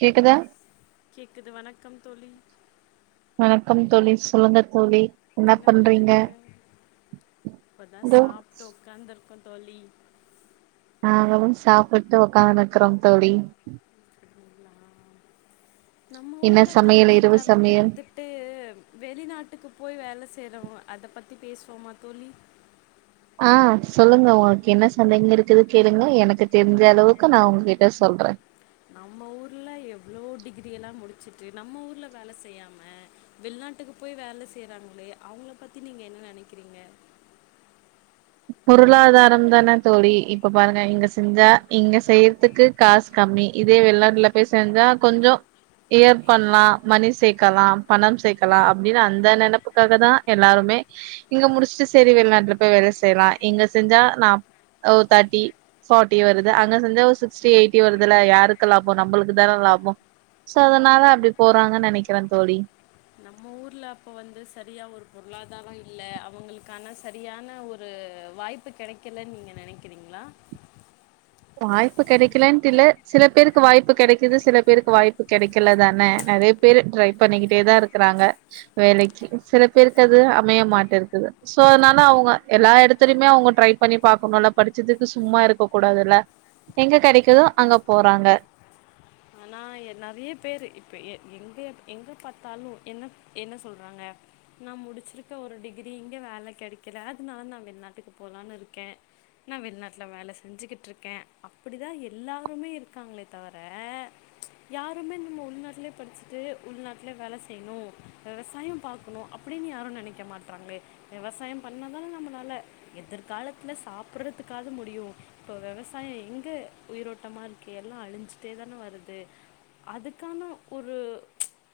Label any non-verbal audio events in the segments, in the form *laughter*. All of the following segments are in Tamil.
கேக்குதா கேக்குது வணக்கம் தோழி வணக்கம் தோழி சொல்லுங்க தோழி என்ன பண்றீங்க இப்பதா இதோ சாப்ட்டு ஒக்காந்திருக்கோ தோழி நாங்களும் சாப்புட்டு ஒக்காந்திருக்குறம் தோழி அப்டிங்களா நம்ம என்ன ஊர்ல சமையல் கல்விய இரவு சமையல் கற்பிர்த்து ட்டு வெளிநாட்டுக்கு போய் வேல செய்றவங்க அத பத்தி பேசுவோமா தோழி ஆ சொல்லுங்க உங்களுக்கு என்ன சந்தேகம் இருக்குது கேளுங்க எனக்கு தெரிஞ்ச அளவுக்கு நா உங்ககிட்ட சொல்றே நம்ம ஊர்ல எவ்ளோ டிகிரி எல்லா முடிச்சுட்டு நம்ம ஊர்ல வேல செய்யாம வெளிநாட்டுக்கு போய் வேல செய்றாங்களே அவுங்கள பத்தி நீங்க என்ன நெனைக்கிறீங்க பொருளாதாரம் தான தோழி இப்ப பாருங்க இங்க செஞ்சா இங்க செய்றதுக்கு காஸ் கம்மி இதே வெளிநாட்டுல போய் செஞ்சா கொஞ்சோ இயர் பண்லா மணி சேக்கலா பணம் சேக்கலா அப்டின்னு அந்த நெனப்புக்காக தா எல்லாருமே இங்க முடிச்சுட்டு செரி வெளிநாட்டுல போய் வேல செய்யலா இங்க செஞ்சா நா ஒரு தாட்டி ஃபாட்டி வருது அங்க செஞ்சா ஒரு சிக்ஸ்டி எயிட்டி வருதுல யாருக்கு லாபோ நம்மளுக்கு தான லாபோ சோ அதனால அப்டி போறாங்கனு நெனைக்கற தோழி நம்ம ஊர்ல அப்ப வந்து சரியா ஒரு பொருளாதாரோ இல்ல அவங்களுக்கான சரியான ஒ து வாய்ப்பு கெடைக்கலன்னு நீங்க நெனைக்கிறீங்களா வாய்ப்பு கெடைக்கலன்டு இல்ல சில பேருக்கு வாய்ப்பு கெடைக்குது சில பேருக்கு வாய்ப்பு கெடைக்கல தான நறைய பேரு ட்ரை பண்ணிக்கிட்டே தா இருக்கறாங்க வேலைக்கி சில பேருக்கு அது அமைய மாட்டேர்க்குது சோ அதனால அவுங்க எல்லா எடத்துலயுமே அவுங்க ட்ரை பண்ணி பாக்கணுல்ல படிச்சதுக்கு சும்மா இருக்க கூடாதுல எங்க கெடைக்குதோ அங்க போறாங்க அ நா எ நறைய பேரு இப்ப எ எங்க எங்க பாத்தாலு என்னப் என்ன சொல்றாங்க நா முடிச்சிருக்க ஒரு டிகிரி இங்க வேல கெடைக்கல அதுனா நா வெளிநாட்டுக்கு போலானு இருக்கே நா வெளிநாட்டுல வேல செஞ்சுக்கிட்டுருக்கே அப்படி தா எல்லாருமே இருக்காங்களே தவர யாருமே நம்ம உள்நாட்டுலயே படிச்சுட்டு உள்நாட்டுலே வேல செய்ணு விவசாயோ பாக் கனு அப்படின்னு யாரு நெனைக்க மாட்றாங்களோ விவசாயோ பண்ணுனா தானே நம்மனால எதிர்காலத்துல சாப்படுறதுக்காது முடியு இப்ப விவசாயோ எங்க உயிரோட்டமா இருக்கு எல்லா அழிஞ்சிட்டே தான வரு து அதுக்கான ஒரு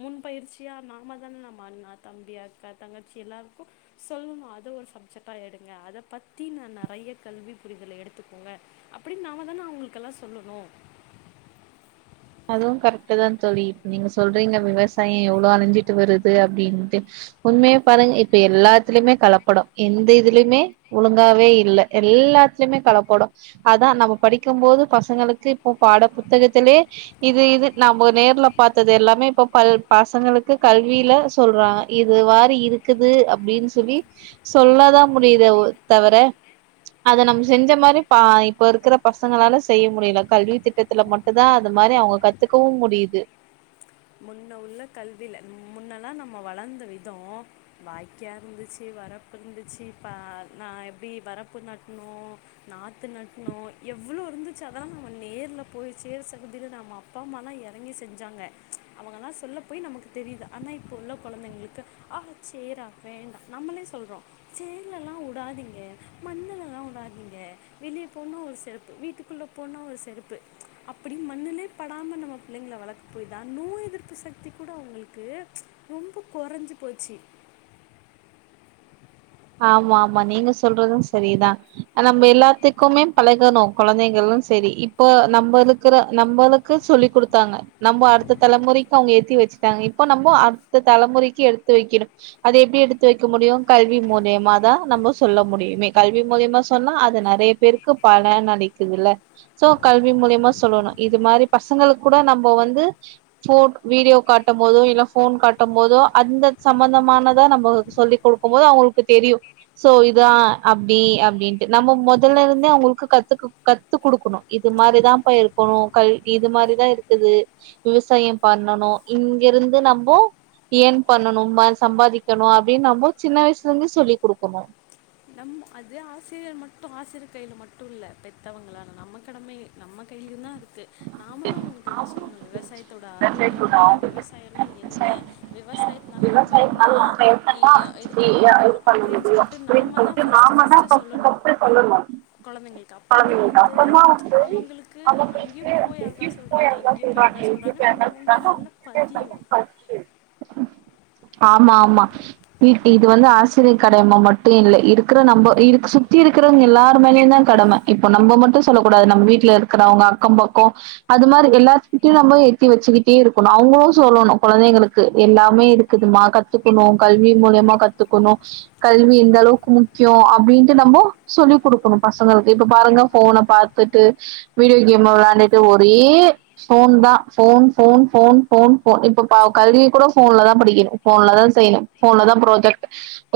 முன்பயிற்சியா நாம தான நம்ம அண்ணா தம்பி அக்கா தங்கச்சி எல்லாருக்கு சொல்லலா அது ஒரு சப்ஜெட்டா எடுங்க அத பத்தி நா நறையா கல்வி புரிதல எடுத்துக்கோங்க அப்படின்னு நாம தான அவங்களுக்கெல்லா சொல்லுணு அதுவு கரெக்ட்டு தா தோழி இப்ப நீங்க சொல்றீங்க விவசாயோ எவ்ளோ அழிஞ்சிட்டு வருது அப்டின்ட்டு உண்மைய பாருங் இப்ப எல்லாத்துலயுமே கலப்படோ எந்த இதுலயுமே ஒழுங்காவே இல்ல எல்லாத்துலயுமே கலப்படோ அதா நம்ம படிக்கு போது பசங்களுக்கு இப்போ பாட புத்தகத்துலே இது இது நம்ம நேர்ல பாத்தது எல்லாமே இப்ப பல் பசங்களுக்கு கல்வியில சொல்றாங்க இது வாரி இருக்குது அப்டின்னு சொல்லி சொல்லதா முடிதே ஒ தவர அத நம்ம செஞ்ச மாரி பா இப்ப இருக்கற பசங்களால செய்ய முடியல கல்வி திட்டத்துல மட்டு தா அத மாரி அவங்க கத்துக்கவு முடிது முன்ன உள்ள கல்வில முன்னல்லா நம்ம வளந்த விதோ வாய்க்கா இருந்துச்சு வரப்பு இருந்துச்சு ப்ப நா எப்டி வரப்பு நட்னு நாத்து நட்னோ எவ்ளோ இருந்துச்சு அதெல்லா நம்ம நேர்ல போய் சேர் சகுதியில நாம அப்பா அம்மாலா எறங்கி செஞ்சாங்க அவங்களா சொல்ல போய் நமக்கு தெரிது அனா இப்ப உள்ள கொழந்தைங்களுக்கு ஆஹா சேர்ரா வேண்டா நம்மளே சொல்றோ சேர்லல்லா உடாதீங்க மண்ணுலல்லா உடாதீங்க வெளிய போனா ஒரு செருப்பு வீட்டுக்குள்ள போனா ஒரு செருப்பு அப்டி மண்ணுலே படாம நம்ம பிள்ளைங்கள வளக்க போயி தா நோய் எதிர்ப்பு சக்தி கூட அவுங்களுக்கு ரொம்ப கொறஞ்சி போச்சு ஆமா ஆமா நீங்க சொல்றது செரிதா நம்ம எல்லாத்துக்குமே பழகணு கொழந்தைகளு செரி இப் போ நம்மருக்ற நம்மளுக்கு சொல்லி் குடுத்தாங்க நம்ம அடுத்த தலைமுறைக்கு அவுங்க எத்தி வச்சுட்டாங்க இப்போ நம்ம அடுத்த தலைமுறைக்கு எடுத்து வைக்கணு அது எப்டி எடுத்து வைக்க முடியு கல்வி முல் லியாமா தா நம்ம சொல்ல முடியுமே கல்வி மூலியமா சொன்னா அது நெறய பேருக்கு பலன் அளிக்குதுல்ல சோ கல்வி மூலியமா சொல்லணு இது மாரி பசங்களுக்கு கூட நம்ம வந்து *unintelligible* வீடியோ காட்டபோது இல்ல ஃபோன் காட்டபோதோ அந்த சம்பந்தமானதா நம்ம சொல்லி குடுக்குபோது அவுங்களுக்கு தெரியு சோ இதா அப்டி அப்டின்ட்டு நம்ம மொதல்ல இருந்தே அவுங்களுக்கு கத்துக்க கத் த்து குடுக்கணு இது மாரிதாப்பா இருக்கணு கல் இது மாரிதா இருக்குது விவசாயோ பண்ணணு இங்கெருந்து நம்போ எர்ன் பண்ணனும்னா சம்பாதிக்கணு அப்டின்னு நம்ம சின்ன வயசுல இருந்தே சொல்லிக் குடுக்கணு நம்ம அது ஆசிரியர் மட்டு ஆசிரியர் கையில மட்டு இல்ல பெத்தவங்களான நம்ம கடமயு நம்ம கையிலயு தா இருக்கு நாமளு அவுங்களுக்கு சொல்லணும்ல விவசாயத்தோட அரும என்ன விவசா விவசாயம்ன்னா என்ன விவசாயத்தனால நம்ம என்னல்லா ஈ ய இது பண்ண முடியு அப்டின்னு சொல்ட் டு நாம தா ஃபர்ஸ்ட் ஃபர்ஸ்ட்டு சொல்லணு கொழந்தைங்களுக்கு அப்ப தா வந்து அவுங்களுக் கு அங்கே போய் அதா சொல்றாங்க இங்கே போய் அதா சொல்றாங்கன்னு அவுங்க மண்டைல நல்லா பதியு ஆமா ஆமா இது வந்து ஆசிரிய கடம மட்டு இல்ல இருக்குற நம்ப சுத்தி இருக்றவங்க எல்லாரு மேலயு தா கடம இப்ப நம்ப மட்டு சொல்லக்கூடாது நம்ம வீட்ல இருக்கிறவங்க அக்கோ பக்கோ அது மாரி எல்லாத்துக்கிட்டயு நம்ப எத்தி வச்சுக்கிட்டே இருக்கணு அவுங்களு சொல்லணு கொழந்தைங்களுக்கு எல்லாமே இ ருக்குதுமா கத்துக்கணு கல்வி மூலியமா கத்துக்கணு கல்வி எந்த அளவுக்கு முக்கியோ அப்டின்ட்டு நம்போ சொல்லிக் குடுக்கணு பசங்களுக்கு இப்ப பாருங்க ஃபோன பாத் துட்டு வீடியோ கேம வெளாண்டுட்டு ஒரே ஃபோன் தா phone phone phone phone phone இப்ப பா கல்விய கூட ஃபோன்ல தா படிக்கணு ஃபோன்ல தா செய்யணு ஃபோன்ல தா ப்ராஜெக்ட்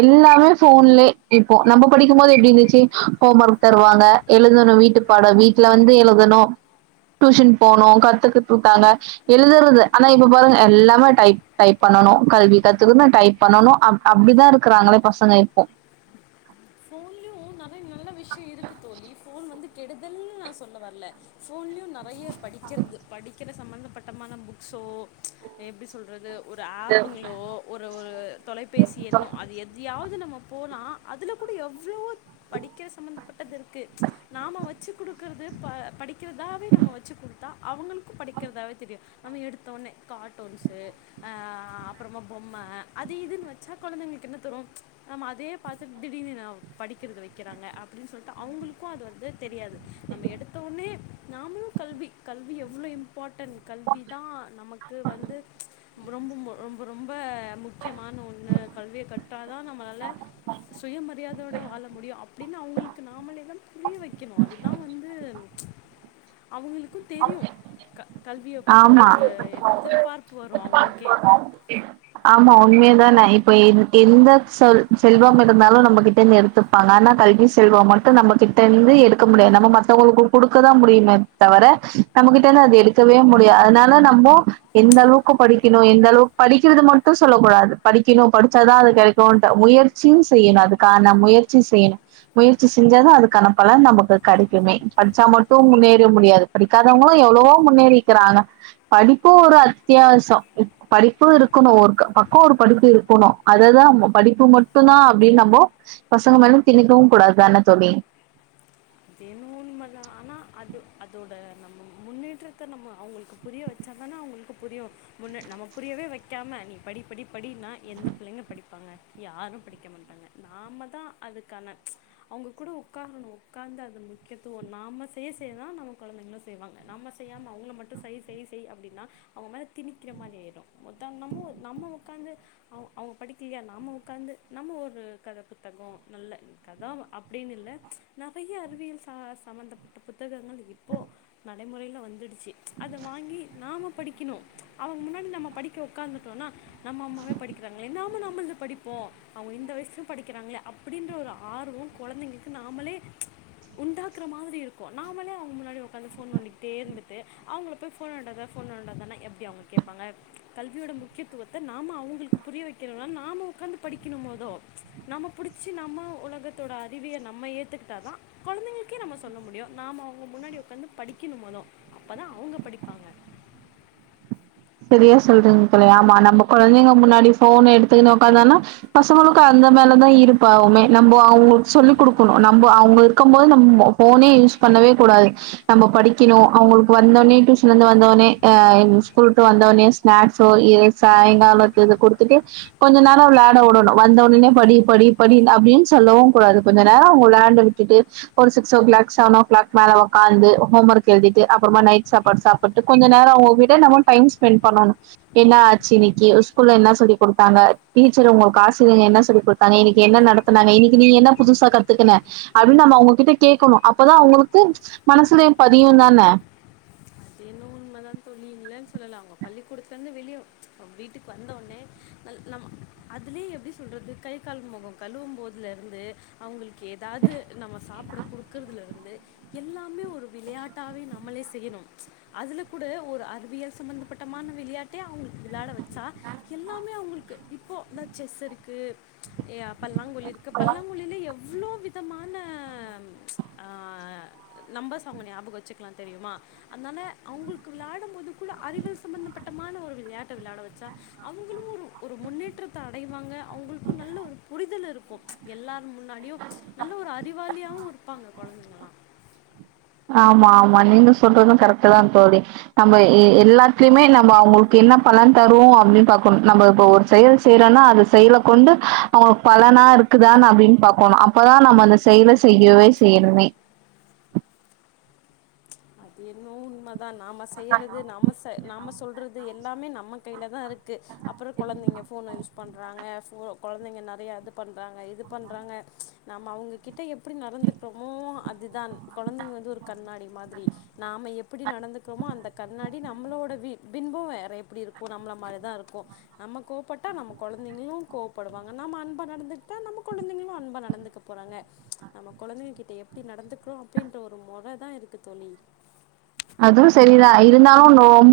எல்லாமே போன்லயே இப்போ நம்ப படிக்குபோது எப்டி இருந்துச்சு ஹோம் ஒர்க் தருவாங்க எழுதணு வீட்டு பாடோ வீட்டுல வந்து எழுதணு டியூஷன் போணு கத்துக்கட்டுருப்பாங்க எழுதுறது ஆனா இப்ப பாருங்க எல்லாமே டைப் டைப் பண்ணனு கல்வி கத்துக்கண்ணு டைப் பண்ணனு அப் அப்டிதா இருக்குறாங்களே பசங்க இப்போ ஃபோன்லயு நெறய நல்ல விஷ்யோ இருக்கு தோழி ஃபோன் வந்து கெடுதல்ன்னு நா சொல்ல வர்ல ஃபோன்லயு நெறய படிக்கிறது படிக்கிற சம்பந்தப்பட்டமான புக்ஸோ எப்டி சொல்றது ஒரு ஆப்புங்களோ ஒரு ஒரு தொலைபேசி எண்ணோ அது எது துயாவ்து நம்ம போனா அதுல கூட எவ்ளோ படிக்கிற சம்பந்தப்பட்டதுருக்கு நாம வச்சு குடுக்குறது ப படிக்கிறதாவே நம்ம வச்சு குடுத்தா அவுங்களுக்கு படிக்கிறதாவே தெரியு நம்ம எடுத்த ஒண்ணே கார்ட்டூன்ஸு ஆ ஆ அப்றமா பொம்ம அது இதுன்னு வச்சா கொழந்தைங்களுக்கு என்ன தரு நம்ம அதே பாத்துட் திடீர்ன்னு நா படிக்கறது வக்கிறாங்க அப்டின்னு சொல்ட்டு அவுங்களுக்கு அது வந்து தெரியாது நம்ம எடுத்த ஒன்னே நாம்ளு கல்வி கல்வி எவ்ளோ இம் பார்ட்டன்ட் கல்வி தா நமக்கு வந்து ப்ச் ரொம்ப ரொம்ப ரொம்ப முக்கியமான ஒண்ணு கல்விய கற்றா தா நம்மளால சுயமரியாதயோடு வாழ முடியு அப்டின்னு அவங்களுக்கு நாமளே தா புரிய வெக்கணு அதுதா வந்து அவங்களுக்கு தெரி க கல்விய பத்துன ஆமா. ஒரு எதிர்பார்ப்பு வரும் அவூங்ளுக்கே அப்டி ஆமா உண்மையதானே இப்ப எந்த எந்த சொல் செல்வம் இருந்தாலு நம்மகிட்டந்து எடுத்து பாங்க ஆனா கல்வி செல்வம் மட்டும் நம்ம கிட்ட இருந்து எடுக்க முடியாது நம்ம மத்தவங்களுக்கு கொடுக்கதா முடியுமேத் தவர நம்ம கிட்டேந்து அத எடுக் கவே முடியாது அதனால நம்மோ எந்த அளவுக்கு படிக்கணு எந்த அளவுக்கு படிக்கிறது மட்டும் சொல்லக் கூடாது படிக்கணு படிச்சாதா அது கெடைக்கும்ன்டு முயற்சியு செய்யணு அதுக்கான முயற்சி செய்யணு முயற்சி செஞ்சாதா அதுக்கனா பலன் நமக்கு கெடைக்குமே படிச்சா மட்டும் முன்னேற முடியாது படிக்காதவங்களு எவ்ளவோ முன்னேறிக்கிறாங்க படிப்பு ஒரு அத்தியாவசோ படிப்பு இருக்கணு ஒருக் பக்கோ ஒரு படிப்பு இருக்கணு அததா படிப்பு மட்டும்தா அப்டின்னு நம்போ பசங்க மேல திணிக்கவு கூடாதுதான தோழி து என்னவோ உண்மதா ஆனா அது அதோட நம்ம முன்னேற்றத்த நம்ம அவ்ங்ளுக்கு புரிய வெச்சா தானா அவ்ங்ளுக்கு புரியு முன்ன நம்ம புரியவே வெக்காம நீ படி படி படினா எந்த பிள்ளைங்க படி ப்பாங்க யாரு படிக்க மாட்டாங்க நாம தா அதுக்கான அவங்க கூட உக்காரணு உக்கார்ந்து அது முக்கியத்துவோ நாம செய்ய செய் தா நம்ம கொழந்தைங்களும் செய்வாங்க நாம செய்யாமா அவுங்கள மட்டு சை செய் செய் அப்டின்னா அவங்க மேல திணிக்கிற மாதிரி ஆயிடு மொத்தம் நம்மோ நம்ம உக்காந்து அவங்க அவங்க படிக்கலையா நாம உக்காந்து நம்ம ஒரு கதை புத்தகோ நல்ல கத அப்டின்னு இல்ல நெறைய அறிவியல் ச சம்பந்தப்பட்ட புத்தகங்கள் இப்போ நடைமுறைல வந்துடுச்சி அத வாங்கி நாம படிக்கணு அவங்க முன்னாடி நம்ம படிக் க உக்கார்ந்துட்டோனா நம்ம அம்மாவே படிக்கிறாங்களே நாம நாம நம்முள்து படிப்போ அவங்க இந்த வயசுலு படிக்கிறாங்களே அப்டின்ற ஒரு ஆர்வோ கொழந்தைங்களுக்கு நாமளே உண்டாக்குற மாதிரி இருக்கு நாமளே அவங்க முன்னாடி உக்கார்ந்து போன் நென்டிட்டே இருந்துட்டு அவங்கள போன் நோன்டாத போன் நோன்டாத எப்டி அவங்க கேப்பாங்க கல்வியோட முக்கியத்துவத்த நாம அவ்ங்களுக்கு புரிய வெக்கிறனால் நாம உக்கார்ந்து படிக்கணு மொதோ நம்ம புடிச்சி நம்ம உலகத்தோட அறிவிய நம்ம ஏத்துக் கிட்டா தா கொழந்தைங்களுக்கே நம்ம சொல்ல முடியு நா அவங்க முன்னாடி உக்காந்து படிக்கணு மொதோ அப்பதா அவுங்க படிப்பாங்க சரியா சொல்றீங்க தோழி ஆமா நம்ம கொழந்திங்க முன்னாடி போன் எடுத்துக்குனு உக்காந்தானா பசங்களுக்கு அந்த மேலதா ஈர்ப்பு ஆவுமே நம்போ அவங்களுக்கு சொல்லிக் குடுக்கணு நம்போ அவங்க இருக்கு போது நம்மோ போனே யூஸ் பண்ணவே கூடாது நம்ம படிக்கணு அவ்ங்களுக்கு வந்தோனே டியூஷன்ல இருந்து வந்தோனே அ‌ எங்க ஸ்கூல் வந்தோனே ஸ்நாக்ஸோ இ சாயங்காலோ இத குடுத்துட்டு கொஞ்ச நேரோ விளாட வுடணு வந்த உடனோ படி படி படி அப்டின்னு சொல்லவு கூடாது கொஞ்ச நேரோ வுளாண்ட்ட விட்டுட்டு ஒரு six o'clock seven o'clock மேல வக்காந்து ஹோம் ஒர்க் எழுதிட்டு அப்புறமா நைட் சாப்பாடு சாப் பட்டு கொஞ்ச நேரோ அவங்க கூட நம்ம டைம் ஸ்பெண்ட் பண்ணணு என்ன ஆச்சு இனைக்கி ஸ்கூல்ல என்ன சொல்லி குடுத்தாங்க டீச்சர் உங்களுக்கு ஆசிரியங்க என்ன சொல்லிக் குட் தாங்க இன்னைக்கி என்ன நடத்தனாங்க இன்னைக்கி நீ என்ன புதுசா கத்துக்கன அப்டின் நம்ம அவங்ககிட்ட கேட்கணு அப்பதா அவுங்களுக்கு மனசுல பதியுந் தானே து‌ என்னவோ உண்மதா தோழி இல்லேன் சொல்லலா அவ்ங்க பள்ளிக்கூடத்துலேருந்து வெளியே வீட்டுக்கு வந்தவொன்னே ந நம் அதுலே எப்டி சொல்றது கை கால் முகம் கழுவும் போதும் லருந்து அவங்களுக்கு ஏதாது நம்ம சாப்ட குடுக்கறதுல இருந்து எல்லாமே ஒரு விளையாட்டாவே நம்மளே செய்யணு அதுல கூட ஒரு அறிவியல் சம்பந்தப்பட்டமான விளையாட்ட அவங்களுக்கு விளையாட வச்சு எல்லாமே அவங்களுக்கு இப்போ தா செஸ் இருக்கு பல்லாங்குழி இருக்கு பல்லாங்குழில எவ்வளோ விதமான நம்பர்ஸ் அவங்க ஞாபகம் வச்சுக்கலாம் தெரியுமா அனால அவங்களுக்கு விளாடும் போதுக்கூட அறிவியல் சம்மந்தப்பட்டமான ஒரு விளையாட்ட விளையாட வெச்சா அவங்களும் ஒரு ஒரு முன்னேற்றத்த அடைவாங்க அவங்களுக்கும் நல்ல ஒரு புரிதல் இருக்கு எல்லார் முன்னாடியும் நல்ல ஒரு அறிவாளியாவும் இருப்பாங்க கொழந்தைகள்லாம் ஆமா ஆமா நீங்க சொல்றதும் கரெக்ட் தா தோழி நம்ம எல்லாத்துலயுமே நம்ம அவங்களுக்கு என்ன பலன் தருவோம் அப்டின்னு பாக்கணு நம்ம இப்ப ஒரு செயல் செய்யறோன்னா அது செயல கொண்டு அவங்க பலனா இருக்குதான்னு அப்டின்னு பாக்கோணு அப்பதா நம்ம அந்த செயல செய்யவே செய்யணுமே அது என்னவோ உண்மதா நாம செய்யறது நாம நாம சொல்றது எல்லாமே நம் ம கைல தா இருக்கு அப்றம் கொழந்தைங்க ஃபோன யூஸ் பண்றாங்க ஃபோ கொழந்தைங்க நறைய அது பண்றாங்க இது பண்றாங்க நாம அவங்ககிட்ட எப்டி நடந்துக்கறோமோ அதுதா கொழந்தங்க வந்து ஒரு கண்ணாடி மாதிரி நாம எப்டி நடந்துக்கறோமோ அந்த கண்ணாடி நம்மளோட வி பின்பம் வேற எப்டி இருக்கும் நம்மள மாரிதா இருக்கும் நம்ம கோப்பட்டா நம்ம கொழந்தைங்களும் கோப்படுவாங்க நம்ம அன்பா நடந்துட்டா நம்ம கொழந்தைகளும் அன்பா நடந்துக்க போறாங்க நம்ம கொழந்தைங்க கிட்ட எப்டி நடந்துக்கறோம் அப்டின்ற ஒரு மொற தா இருக்கு தோழி அதுவும் சரிதா இருந்தாலும் நோம்